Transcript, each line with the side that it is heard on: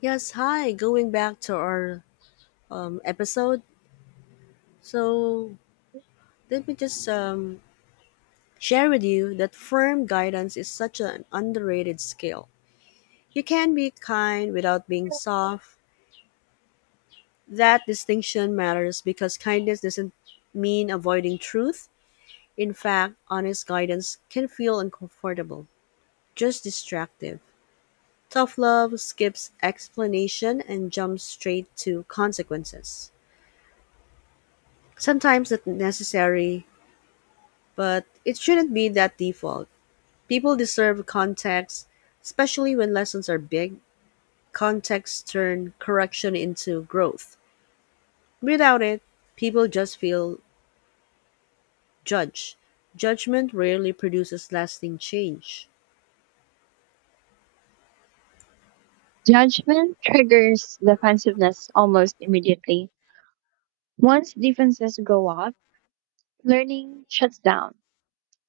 left: Yes, hi. Going back to our episode, so let me just share with you that firm guidance is such an underrated skill. You can be kind without being soft. That distinction matters because kindness doesn't mean avoiding truth. In fact, honest guidance can feel uncomfortable, just distractive. Tough love skips explanation and jumps straight to consequences. Sometimes the necessary, but it shouldn't be that default. People deserve context, especially when lessons are big. Context turn correction into growth. Without it, people just feel judged. Judgment rarely produces lasting change.
right: Judgment triggers defensiveness almost immediately. Once defenses go up, learning shuts down.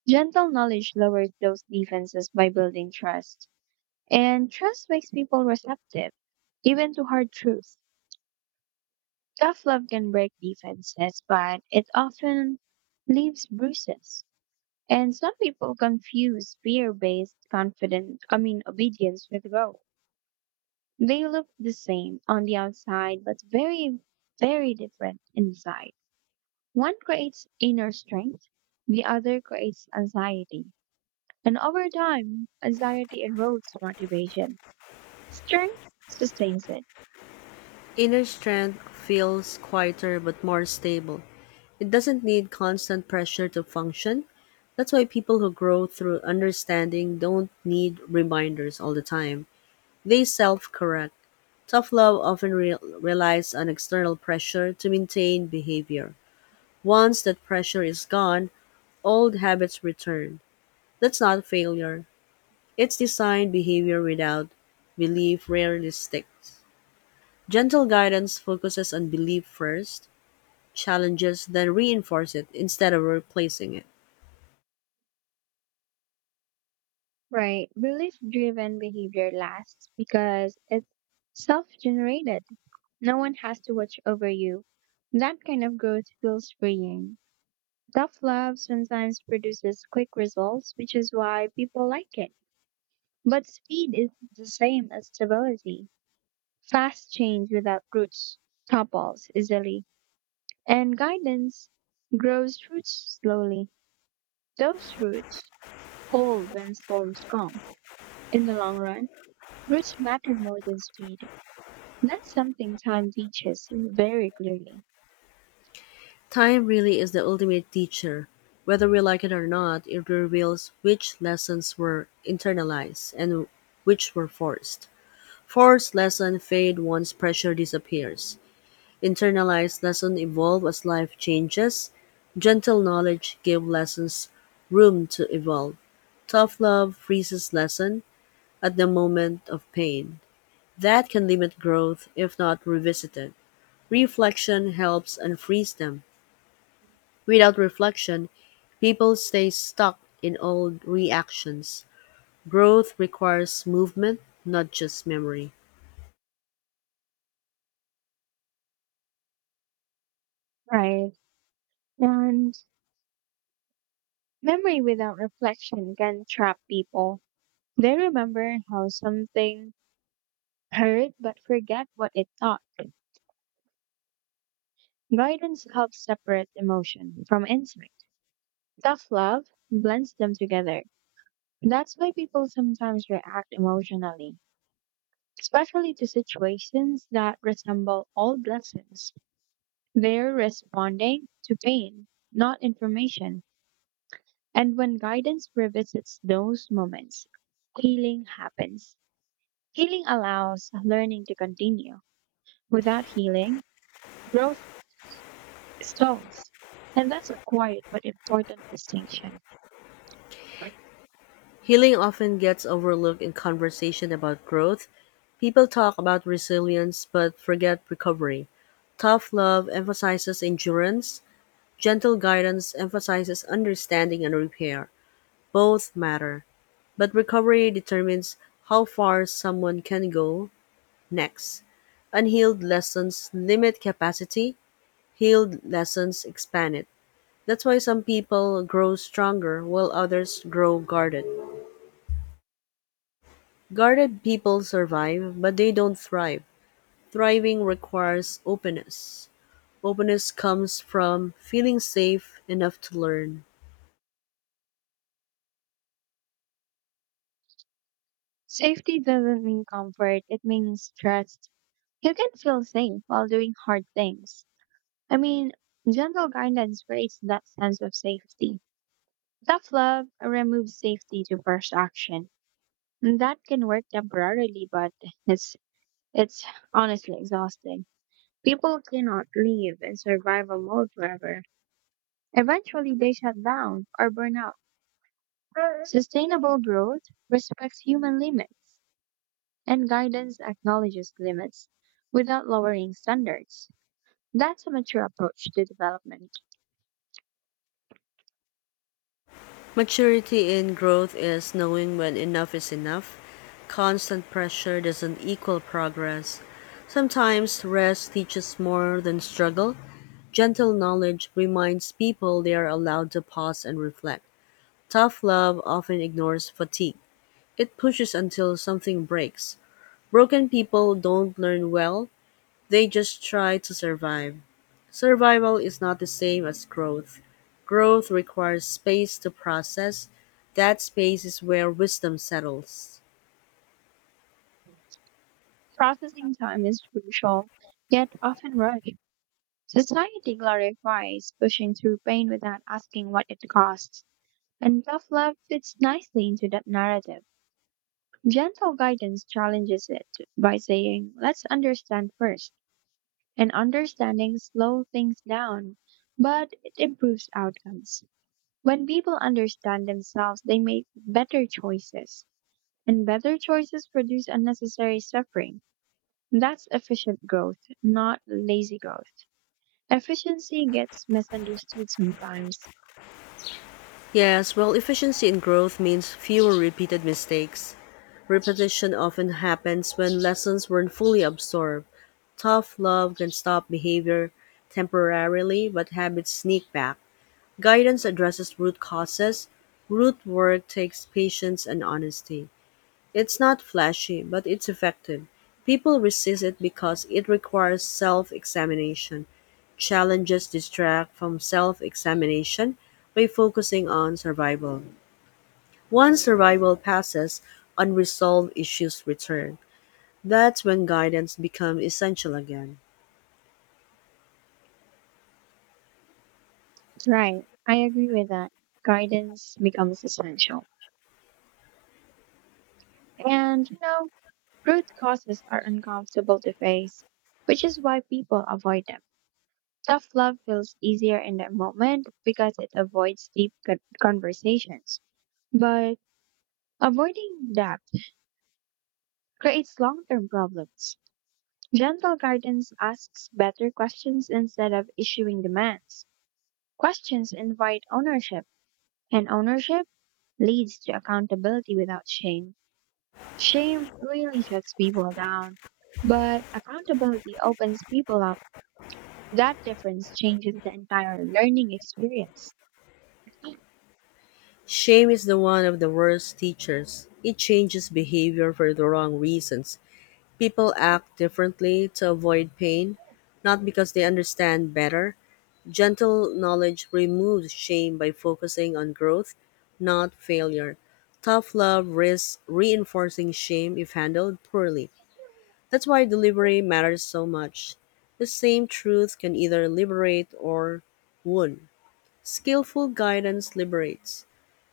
right: Gentle knowledge lowers those defenses by building trust. And trust makes people receptive, even to hard truths. Tough love can break defenses, but it often leaves bruises. And some people confuse fear based confidence, I mean, obedience with growth. They look the same on the outside, but very, very different inside. One creates inner strength, the other creates anxiety. And over time, anxiety erodes motivation. Strength sustains it.
left: Inner strength feels quieter but more stable. It doesn't need constant pressure to function. That's why people who grow through understanding don't need reminders all the time. They self correct. Tough love often relies on external pressure to maintain behavior. Once that pressure is gone, old habits return. That's not failure. It's designed behavior without belief rarely sticks. Gentle guidance focuses on belief first, challenges, then reinforce it instead of replacing it.
right: Right. Belief driven behavior lasts because it's self generated. No one has to watch over you. That kind of growth feels freeing. Tough love sometimes produces quick results, which is why people like it. But speed isn't the same as stability. Fast change without roots topples easily, and guidance grows roots slowly. Those roots hold when storms come. In the long run, roots matter more than speed. That's something time teaches very clearly.
left: Time really is the ultimate teacher. Whether we like it or not, it reveals which lessons were internalized and which were forced. Force lessons fade once pressure disappears. Internalized lessons evolve as life changes. Gentle knowledge gives lessons room to evolve. Tough love freezes lesson at the moment of pain. That can limit growth if not revisited. Reflection helps unfreeze them. Without reflection, people stay stuck in old reactions. Growth requires movement, not just memory.
right: Right. And memory without reflection can trap people. They remember how something hurt but forget what it taught. Guidance helps separate emotion from instinct. Tough love blends them together. That's why people sometimes react emotionally, especially to situations that resemble old lessons. They're responding to pain, not information. And when guidance revisits those moments, healing happens. Healing allows learning to continue. Without healing, growth stalls. And that's a quiet but important distinction.
left: Healing often gets overlooked in conversation about growth. People talk about resilience but forget recovery. Tough love emphasizes endurance, gentle guidance emphasizes understanding and repair. Both matter, but recovery determines how far someone can go next. Unhealed lessons limit capacity, healed lessons expand it. That's why some people grow stronger while others grow guarded. Guarded people survive, but they don't thrive. Thriving requires openness. Openness comes from feeling safe enough to learn.
right: Safety doesn't mean comfort, it means trust. You can feel safe while doing hard things. I mean, gentle guidance creates that sense of safety. Tough love removes safety to first action. And that can work temporarily, but it's it's honestly exhausting. People cannot live in survival mode forever. Eventually they shut down or burn out. Sustainable growth respects human limits, and guidance acknowledges limits without lowering standards. That's a mature approach to development.
left: Maturity in growth is knowing when enough is enough. Constant pressure doesn't equal progress. Sometimes rest teaches more than struggle. Gentle knowledge reminds people they are allowed to pause and reflect. Tough love often ignores fatigue. It pushes until something breaks. Broken people don't learn well, they just try to survive. Survival is not the same as growth. Growth requires space to process. That space is where wisdom settles.
right: Processing time is crucial, yet often rushed. Society glorifies pushing through pain without asking what it costs, and tough love fits nicely into that narrative. Gentle guidance challenges it by saying, let's understand first, and understanding slows things down, but it improves outcomes. When people understand themselves, they make better choices, and better choices produce unnecessary suffering. That's efficient growth, not lazy growth. Efficiency gets misunderstood sometimes.
left: Yes, well, efficiency in growth means fewer repeated mistakes. Repetition often happens when lessons weren't fully absorbed. Tough love can stop behavior temporarily, but habits sneak back. Guidance addresses root causes; root work takes patience and honesty. It's not flashy, but it's effective. People resist it because it requires self examination. Challenges distract from self examination by focusing on survival. Once survival passes, unresolved issues return. That's when guidance becomes essential again.
right: Right, I agree with that. Guidance becomes essential. And root causes are uncomfortable to face, which is why people avoid them. Tough love feels easier in that moment because it avoids deep conversations. But avoiding debt creates long-term problems. Gentle guidance asks better questions instead of issuing demands. Questions invite ownership, and ownership leads to accountability without shame. Shame really shuts people down, but accountability opens people up. That difference changes the entire learning experience.
left: Shame is the one of the worst teachers. It changes behavior for the wrong reasons. People act differently to avoid pain, not because they understand better. Gentle knowledge removes shame by focusing on growth, not failure. Tough love risks reinforcing shame if handled poorly. That's why delivery matters so much. The same truth can either liberate or wound. Skillful guidance liberates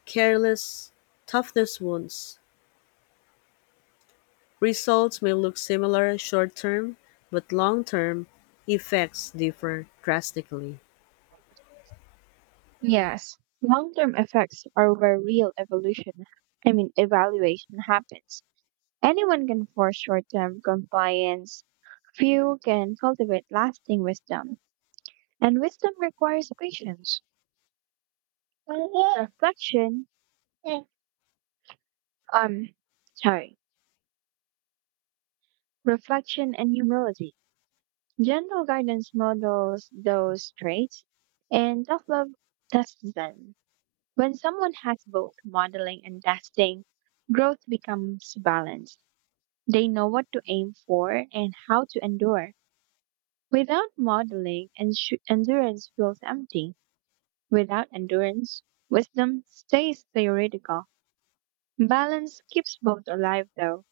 left: careless, toughness wounds. Results may look similar short term, but long term effects differ drastically.
right: Yes, long-term effects are where real evolution, I mean evaluation happens. Anyone can force short term compliance, few can cultivate lasting wisdom, and wisdom requires patience, reflection, um, sorry, reflection and humility. Gentle guidance models those traits, and tough love tests them. When someone has both modeling and testing, growth becomes balanced. They know what to aim for and how to endure. Without modeling, endurance feels empty. Without endurance, wisdom stays theoretical. Balance keeps both alive, though.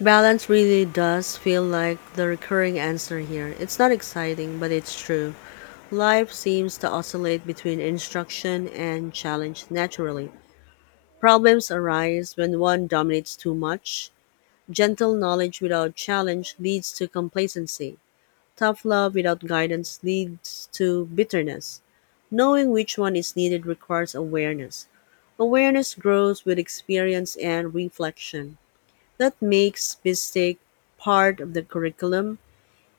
left: Balance really does feel like the recurring answer here. It's not exciting, but it's true. Life seems to oscillate between instruction and challenge naturally. Problems arise when one dominates too much. Gentle knowledge without challenge leads to complacency. Tough love without guidance leads to bitterness. Knowing which one is needed requires awareness. Awareness grows with experience and reflection. That makes mistake part of the curriculum.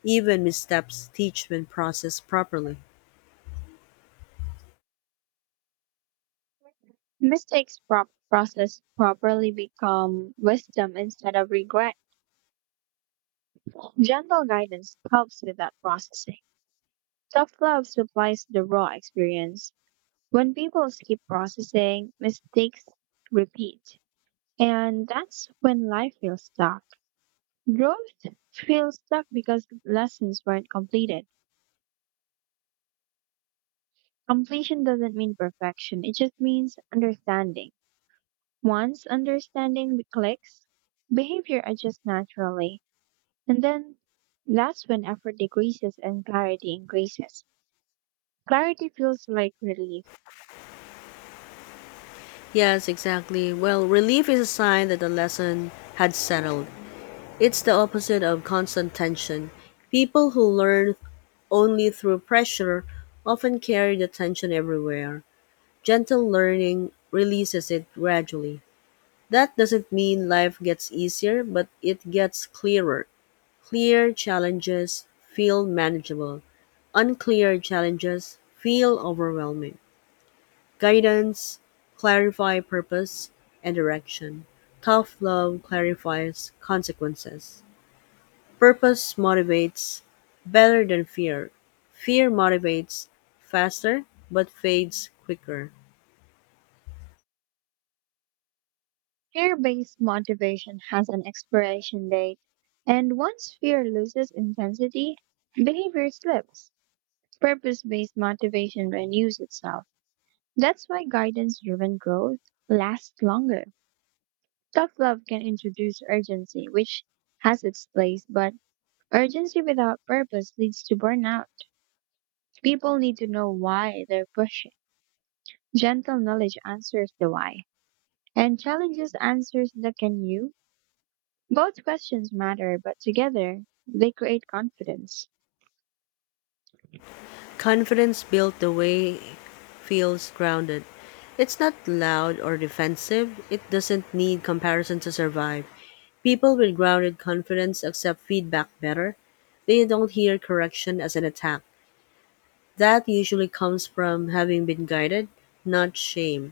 left: Even missteps teach when processed properly.
right: Mistakes processed properly become wisdom instead of regret. Gentle guidance helps with that processing. Tough love supplies the raw experience. When people skip processing, mistakes repeat. And that's when life feels stuck. Growth feels stuck because lessons weren't completed. Completion doesn't mean perfection, it just means understanding. Once understanding clicks, behavior adjusts naturally. And then that's when effort decreases and clarity increases. Clarity feels like relief.
left: Yes, exactly. Well, relief is a sign that the lesson had settled. It's the opposite of constant tension. People who learn only through pressure often carry the tension everywhere. Gentle learning releases it gradually. That doesn't mean life gets easier, but it gets clearer. Clear challenges feel manageable. Unclear challenges feel overwhelming. Guidance clarify purpose and direction. Tough love clarifies consequences. Purpose motivates better than fear. Fear motivates faster but fades quicker.
right: Fear based motivation has an expiration date. And once fear loses intensity, behavior slips. Purpose based motivation renews itself. That's why guidance driven growth lasts longer. Tough love can introduce urgency, which has its place, but urgency without purpose leads to burnout. People need to know why they're pushing. Gentle knowledge answers the why, and challenges answers the can you. Both questions matter, but together they create confidence.
left: Confidence built the way feels grounded. It's not loud or defensive. It doesn't need comparison to survive. People with grounded confidence accept feedback better. They don't hear correction as an attack. That usually comes from having been guided, not shame.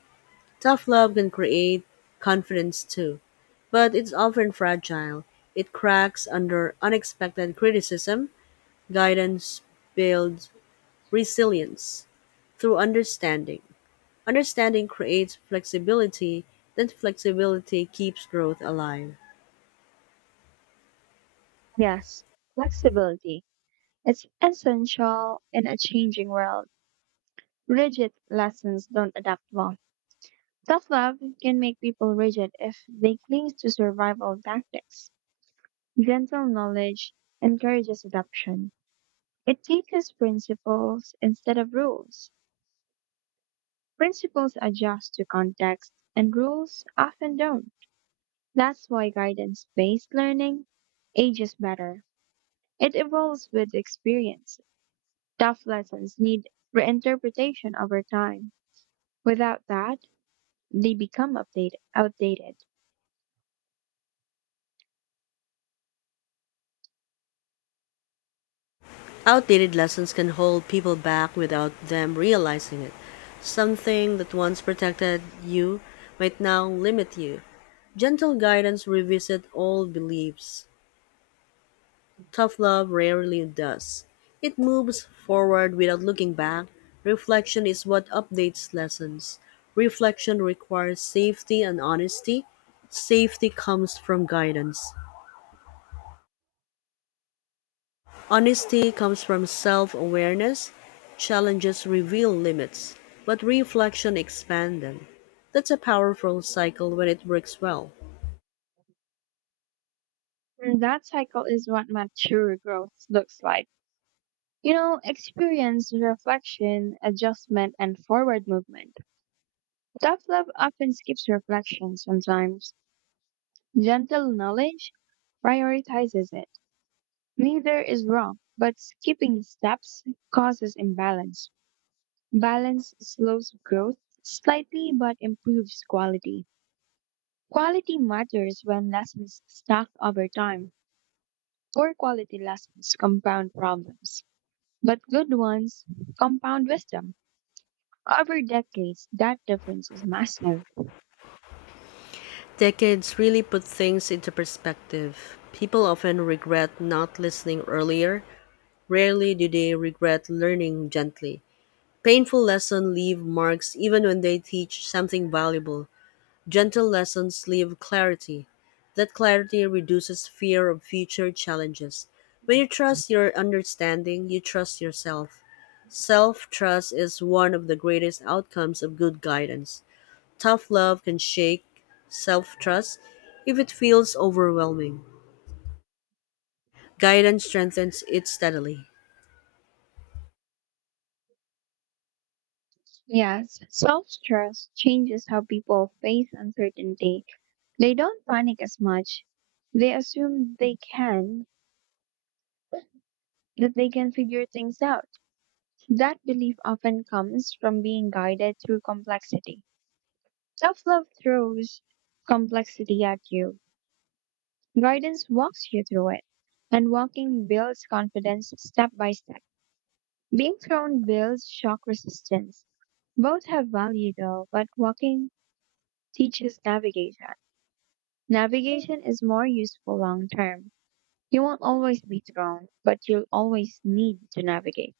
left: Tough love can create confidence too, but it's often fragile. It cracks under unexpected criticism. Guidance builds resilience through understanding. Understanding creates flexibility, then flexibility keeps growth alive.
right: Yes, flexibility. It's essential in a changing world. Rigid lessons don't adapt well. Self love can make people rigid if they cling to survival tactics. Gentle knowledge encourages adoption. It teaches principles instead of rules. Principles adjust to context, and rules often don't. That's why guidance based learning ages better. It evolves with experience. Tough lessons need reinterpretation over time. Without that, they become outdated.
left: Outdated lessons can hold people back without them realizing it. Something that once protected you might now limit you. Gentle guidance revisit old beliefs. Tough love rarely does. It moves forward without looking back. Reflection is what updates lessons. Reflection requires safety and honesty. Safety comes from guidance. Honesty comes from self awareness. Challenges reveal limits, but reflection expands them. That's a powerful cycle when it works well.
right: And that cycle is what mature growth looks like. You know, experience, reflection, adjustment, and forward movement. Tough love often skips reflection sometimes. Gentle knowledge prioritizes it. Neither is wrong, but skipping steps causes imbalance. Balance slows growth slightly but improves quality. Quality matters when lessons stack over time. Poor quality lessons compound problems. But good ones compound wisdom over decades. That difference is massive.
left: Decades really put things into perspective. People often regret not listening earlier, rarely do they regret learning gently. Painful lessons leave marks even when they teach something valuable. Gentle lessons leave clarity. That clarity reduces fear of future challenges. When you trust your understanding, you trust yourself. Self trust is one of the greatest outcomes of good guidance. Tough love can shake self trust if it feels overwhelming. Guidance strengthens it steadily.
right: Yes, self trust changes how people face uncertainty. They don't panic as much. They assume they can, that they can figure things out. That belief often comes from being guided through complexity. Self love throws complexity at you, guidance walks you through it, and walking builds confidence step by step. Being thrown builds shock resistance. Both have value though, but walking teaches navigation. Navigation is more useful long term. You won't always be thrown, but you'll always need to navigate.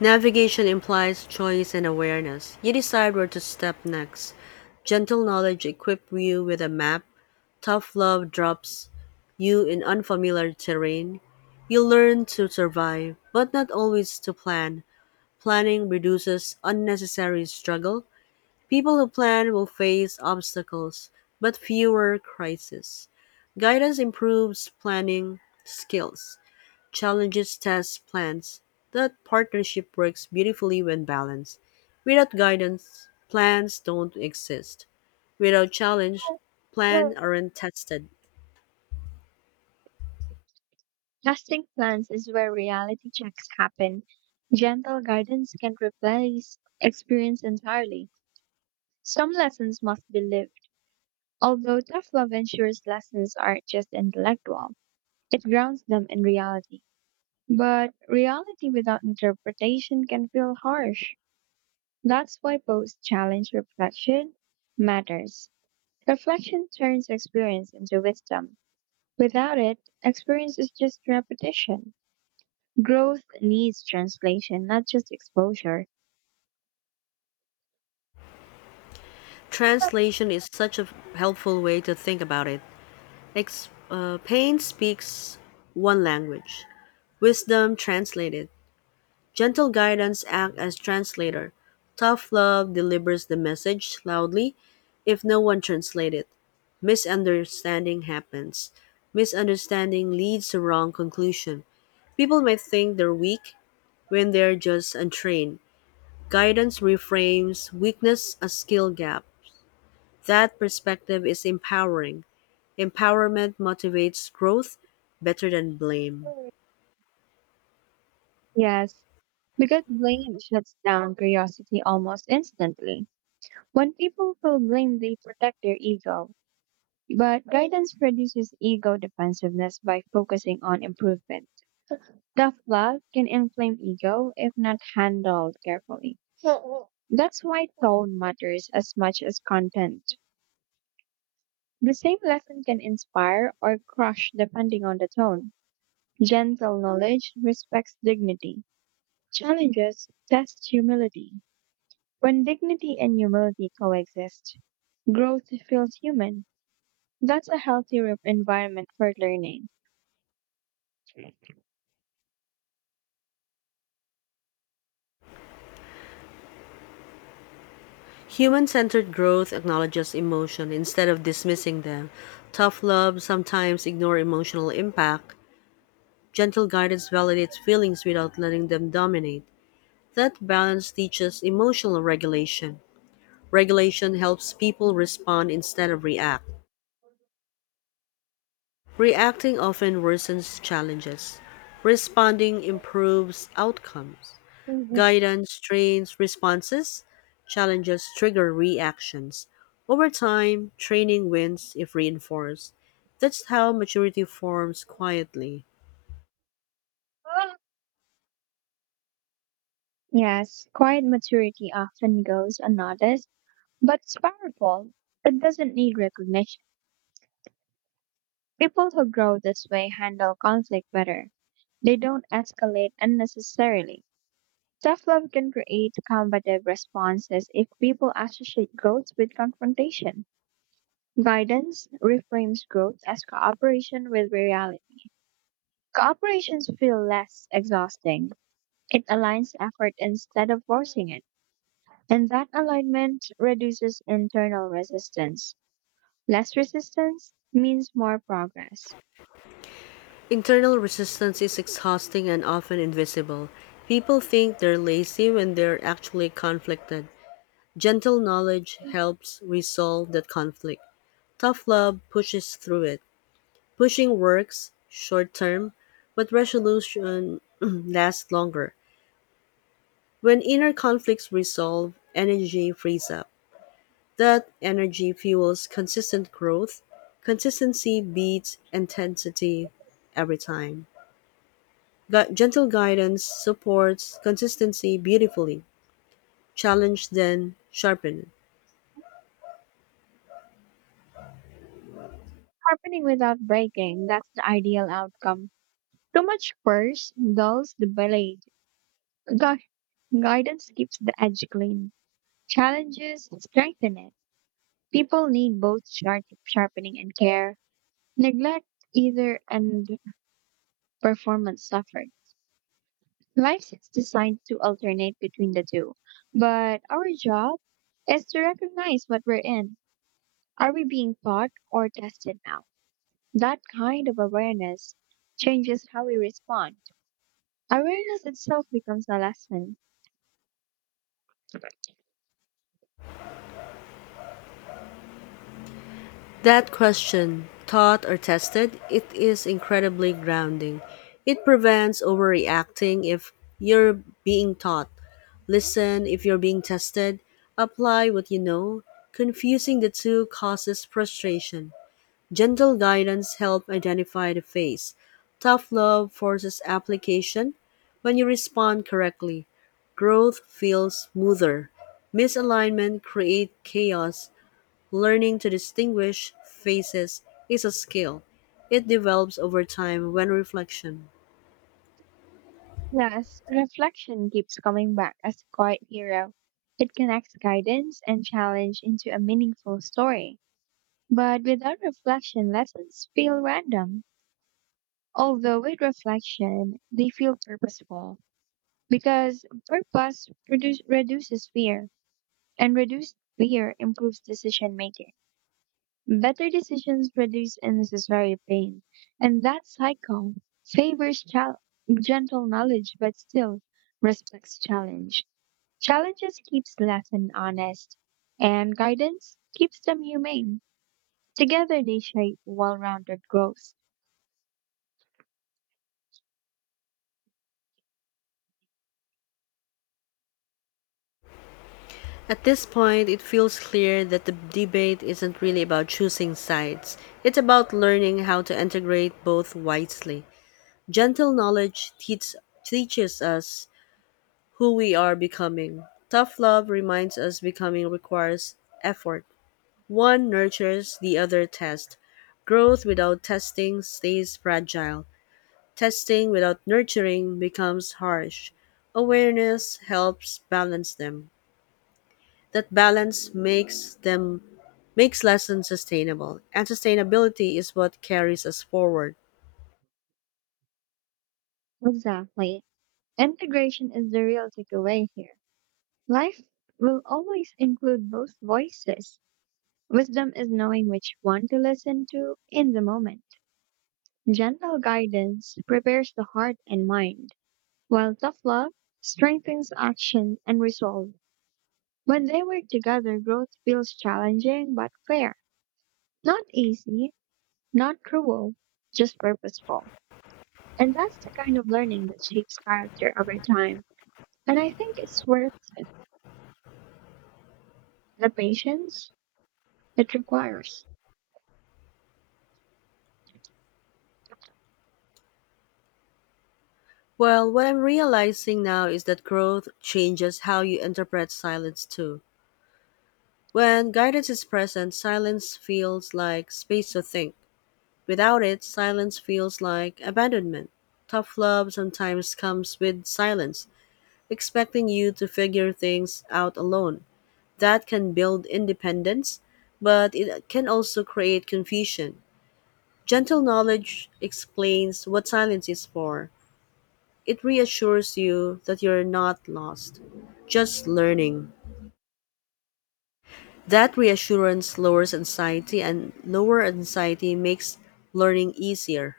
left: Navigation implies choice and awareness. You decide where to step next. Gentle knowledge equips you with a map. Tough love drops you in unfamiliar terrain. You learn to survive, but not always to plan. Planning reduces unnecessary struggle. People who plan will face obstacles, but fewer crises. Guidance improves planning skills, challenges test plans. That partnership works beautifully when balanced. Without guidance, plans don't exist. Without challenge, plans aren't tested.
right: Casting plans is where reality checks happen. Gentle guidance can replace experience entirely. Some lessons must be lived, although tough love ensures lessons aren't just intellectual. It grounds them in reality. But reality without interpretation can feel harsh. That's why post challenge reflection matters. Reflection turns experience into wisdom. Without it, experience is just repetition. Growth needs translation, not just exposure.
left: Translation is such a helpful way to think about it. Payne speaks one language, wisdom translated. Gentle guidance acts as translator. Tough love delivers the message loudly if no one translates it. Misunderstanding happens. Misunderstanding leads to wrong conclusion. People might think they're weak when they're just untrained. Guidance reframes weakness as skill gap. That perspective is empowering. Empowerment motivates growth better than blame.
right: Yes, because blame shuts down curiosity almost instantly. When people feel blame, they protect their ego. But guidance reduces ego defensiveness by focusing on improvement. Self-love can inflame ego if not handled carefully. That's why tone matters as much as content. The same lesson can inspire or crush depending on the tone. Gentle knowledge respects dignity. Challenges test humility. When dignity and humility coexist, growth feels human. That's a healthy environment for learning.
left: Human centered growth acknowledges emotion instead of dismissing them. Tough love sometimes ignores emotional impact. Gentle guidance validates feelings without letting them dominate. That balance teaches emotional regulation. Regulation helps people respond instead of react. Reacting often worsens challenges. Responding improves outcomes. Guidance trains responses, challenges trigger reactions. Over time, training wins if reinforced. That's how maturity forms quietly.
right: Yes, quiet maturity often goes unnoticed, but it's powerful. It doesn't need recognition. People who grow this way handle conflict better. They don't escalate unnecessarily. Self love can create combative responses if people associate growth with confrontation. Guidance reframes growth as cooperation with reality. Cooperations feel less exhausting. It aligns effort instead of forcing it. And that alignment reduces internal resistance. Less resistance means more progress.
left: Internal resistance is exhausting and often invisible. People think they're lazy when they're actually conflicted. Gentle knowledge helps resolve that conflict. Tough love pushes through it. Pushing works short term, but resolution lasts longer. When inner conflicts resolve, energy frees up. That energy fuels consistent growth. Consistency beats intensity every time. Gentle guidance supports consistency beautifully. Challenge then sharpen it.
right: Happening without breaking, that's the ideal outcome. Too much force dulls the blade. Gui- guidance keeps the edge clean. Challenges strengthen it. People need both sharpening and care. Neglect either and performance suffered. Life is designed to alternate between the two, but our job is to recognize what we're in. Are we being taught or tested now? That kind of awareness changes how we respond. Awareness itself becomes a lesson.
left: That question, taught or tested, it is incredibly grounding. It prevents overreacting if you're being taught. Listen if you're being tested. Apply what you know. Confusing the two causes frustration. Gentle guidance helps identify the phase. Tough love forces application when you respond correctly. Growth feels smoother. Misalignment creates chaos. Learning to distinguish faces is a skill. It develops over time when reflection.
right: Plus, reflection keeps coming back as a quiet hero. It connects guidance and challenge into a meaningful story. But without reflection, lessons feel random. Although with reflection, they feel purposeful. Because purpose reduces fear, and reduced fear improves decision making. Better decisions reduce unnecessary pain, and that cycle favors gentle knowledge but still respects challenge. Challenges keeps lesson honest, and guidance keeps them humane. Together they shape well-rounded growth.
left: At this point, it feels clear that the debate isn't really about choosing sides. It's about learning how to integrate both wisely. Gentle knowledge teach, teaches us who we are becoming. Tough love reminds us becoming requires effort. One nurtures, the other tests. Growth without testing stays fragile. Testing without nurturing becomes harsh. Awareness helps balance them. That balance makes them makes lessons sustainable, and sustainability is what carries us forward.
right: Exactly. Integration is the real takeaway here. Life will always include both voices. Wisdom is knowing which one to listen to in the moment. Gentle guidance prepares the heart and mind, while tough love strengthens action and resolve. When they work together, growth feels challenging but fair. Not easy, not cruel, just purposeful. And that's the kind of learning that shapes character over time. And I think it's worth the patience it requires.
left: Well, what I'm realizing now is that growth changes how you interpret silence too. When guidance is present, silence feels like space to think. Without it, silence feels like abandonment. Tough love sometimes comes with silence, expecting you to figure things out alone. That can build independence, but it can also create confusion. Gentle knowledge explains what silence is for. It reassures you that you're not lost, just learning. That reassurance lowers anxiety, and lower anxiety makes learning easier.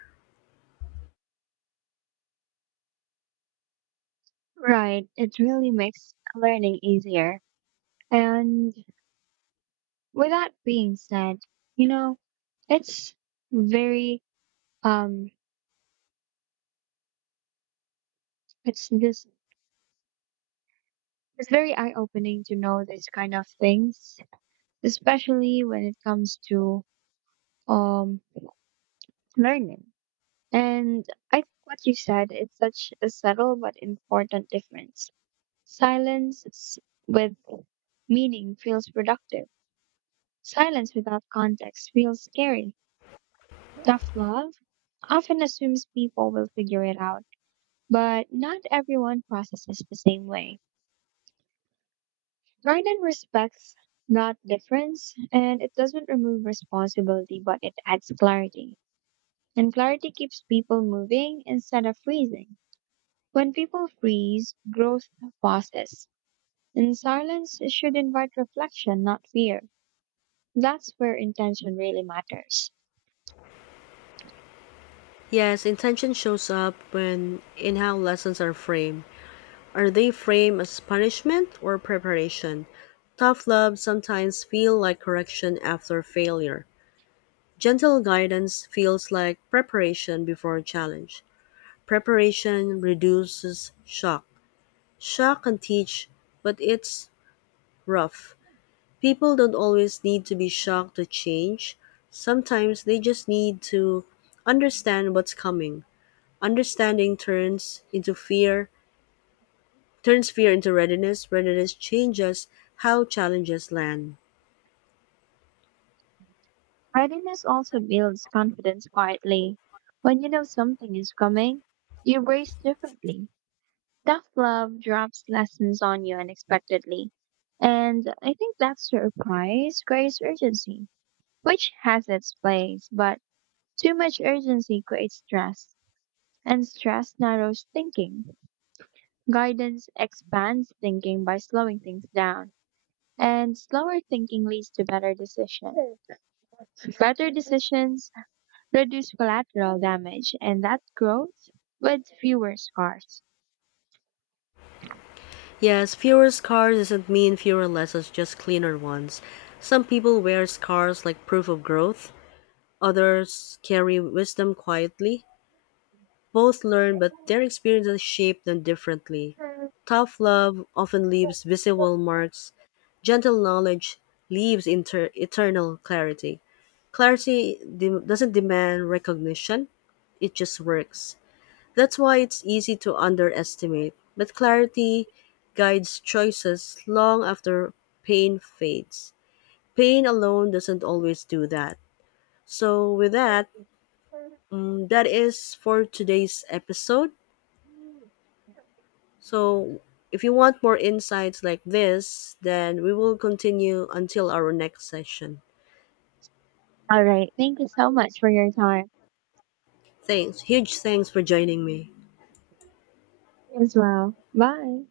right: Right, it really makes learning easier. And with that being said, you know, it's very um it's just it's very eye opening to know these kind of things, especially when it comes to um learning, and I think what you said, it's such a subtle but important difference. Silence with meaning feels productive. Silence without context feels scary. Tough love often assumes people will figure it out, but not everyone processes the same way. Garden respects that difference, and it doesn't remove responsibility, but it adds clarity. And clarity keeps people moving instead of freezing. When people freeze, growth pauses. And silence should invite reflection, not fear. That's where intention really matters.
left: Yes, intention shows up when in how lessons are framed. Are they framed as punishment or preparation? Tough love sometimes feels like correction after failure. Gentle guidance feels like preparation before challenge. Preparation reduces shock. Shock can teach, but it's rough. People don't always need to be shocked to change. Sometimes they just need to understand what's coming. Understanding turns into fear turns fear into readiness. Readiness changes how challenges land.
right: Readiness also builds confidence quietly. When you know something is coming, you brace differently. Tough love drops lessons on you unexpectedly. And I think that surprise creates urgency, which has its place, but too much urgency creates stress, and stress narrows thinking. Guidance expands thinking by slowing things down, and slower thinking leads to better decisions. Better decisions reduce collateral damage, and that growth with fewer scars.
left: Yes, fewer scars doesn't mean fewer lessons, just cleaner ones. Some people wear scars like proof of growth, others carry wisdom quietly. Both learn, but their experiences shape them differently. Tough love often leaves visible marks, gentle knowledge leaves eternal clarity. Doesn't demand recognition, it just works. That's why it's easy to underestimate, but clarity guides choices long after pain fades. Pain alone doesn't always do that. So, with that, that is for today's episode. So, if you want more insights like this, then we will continue until our next session.
right: All right. Thank you so much for your time
left: Thanks. Huge thanks for joining me.
right: as well. Bye.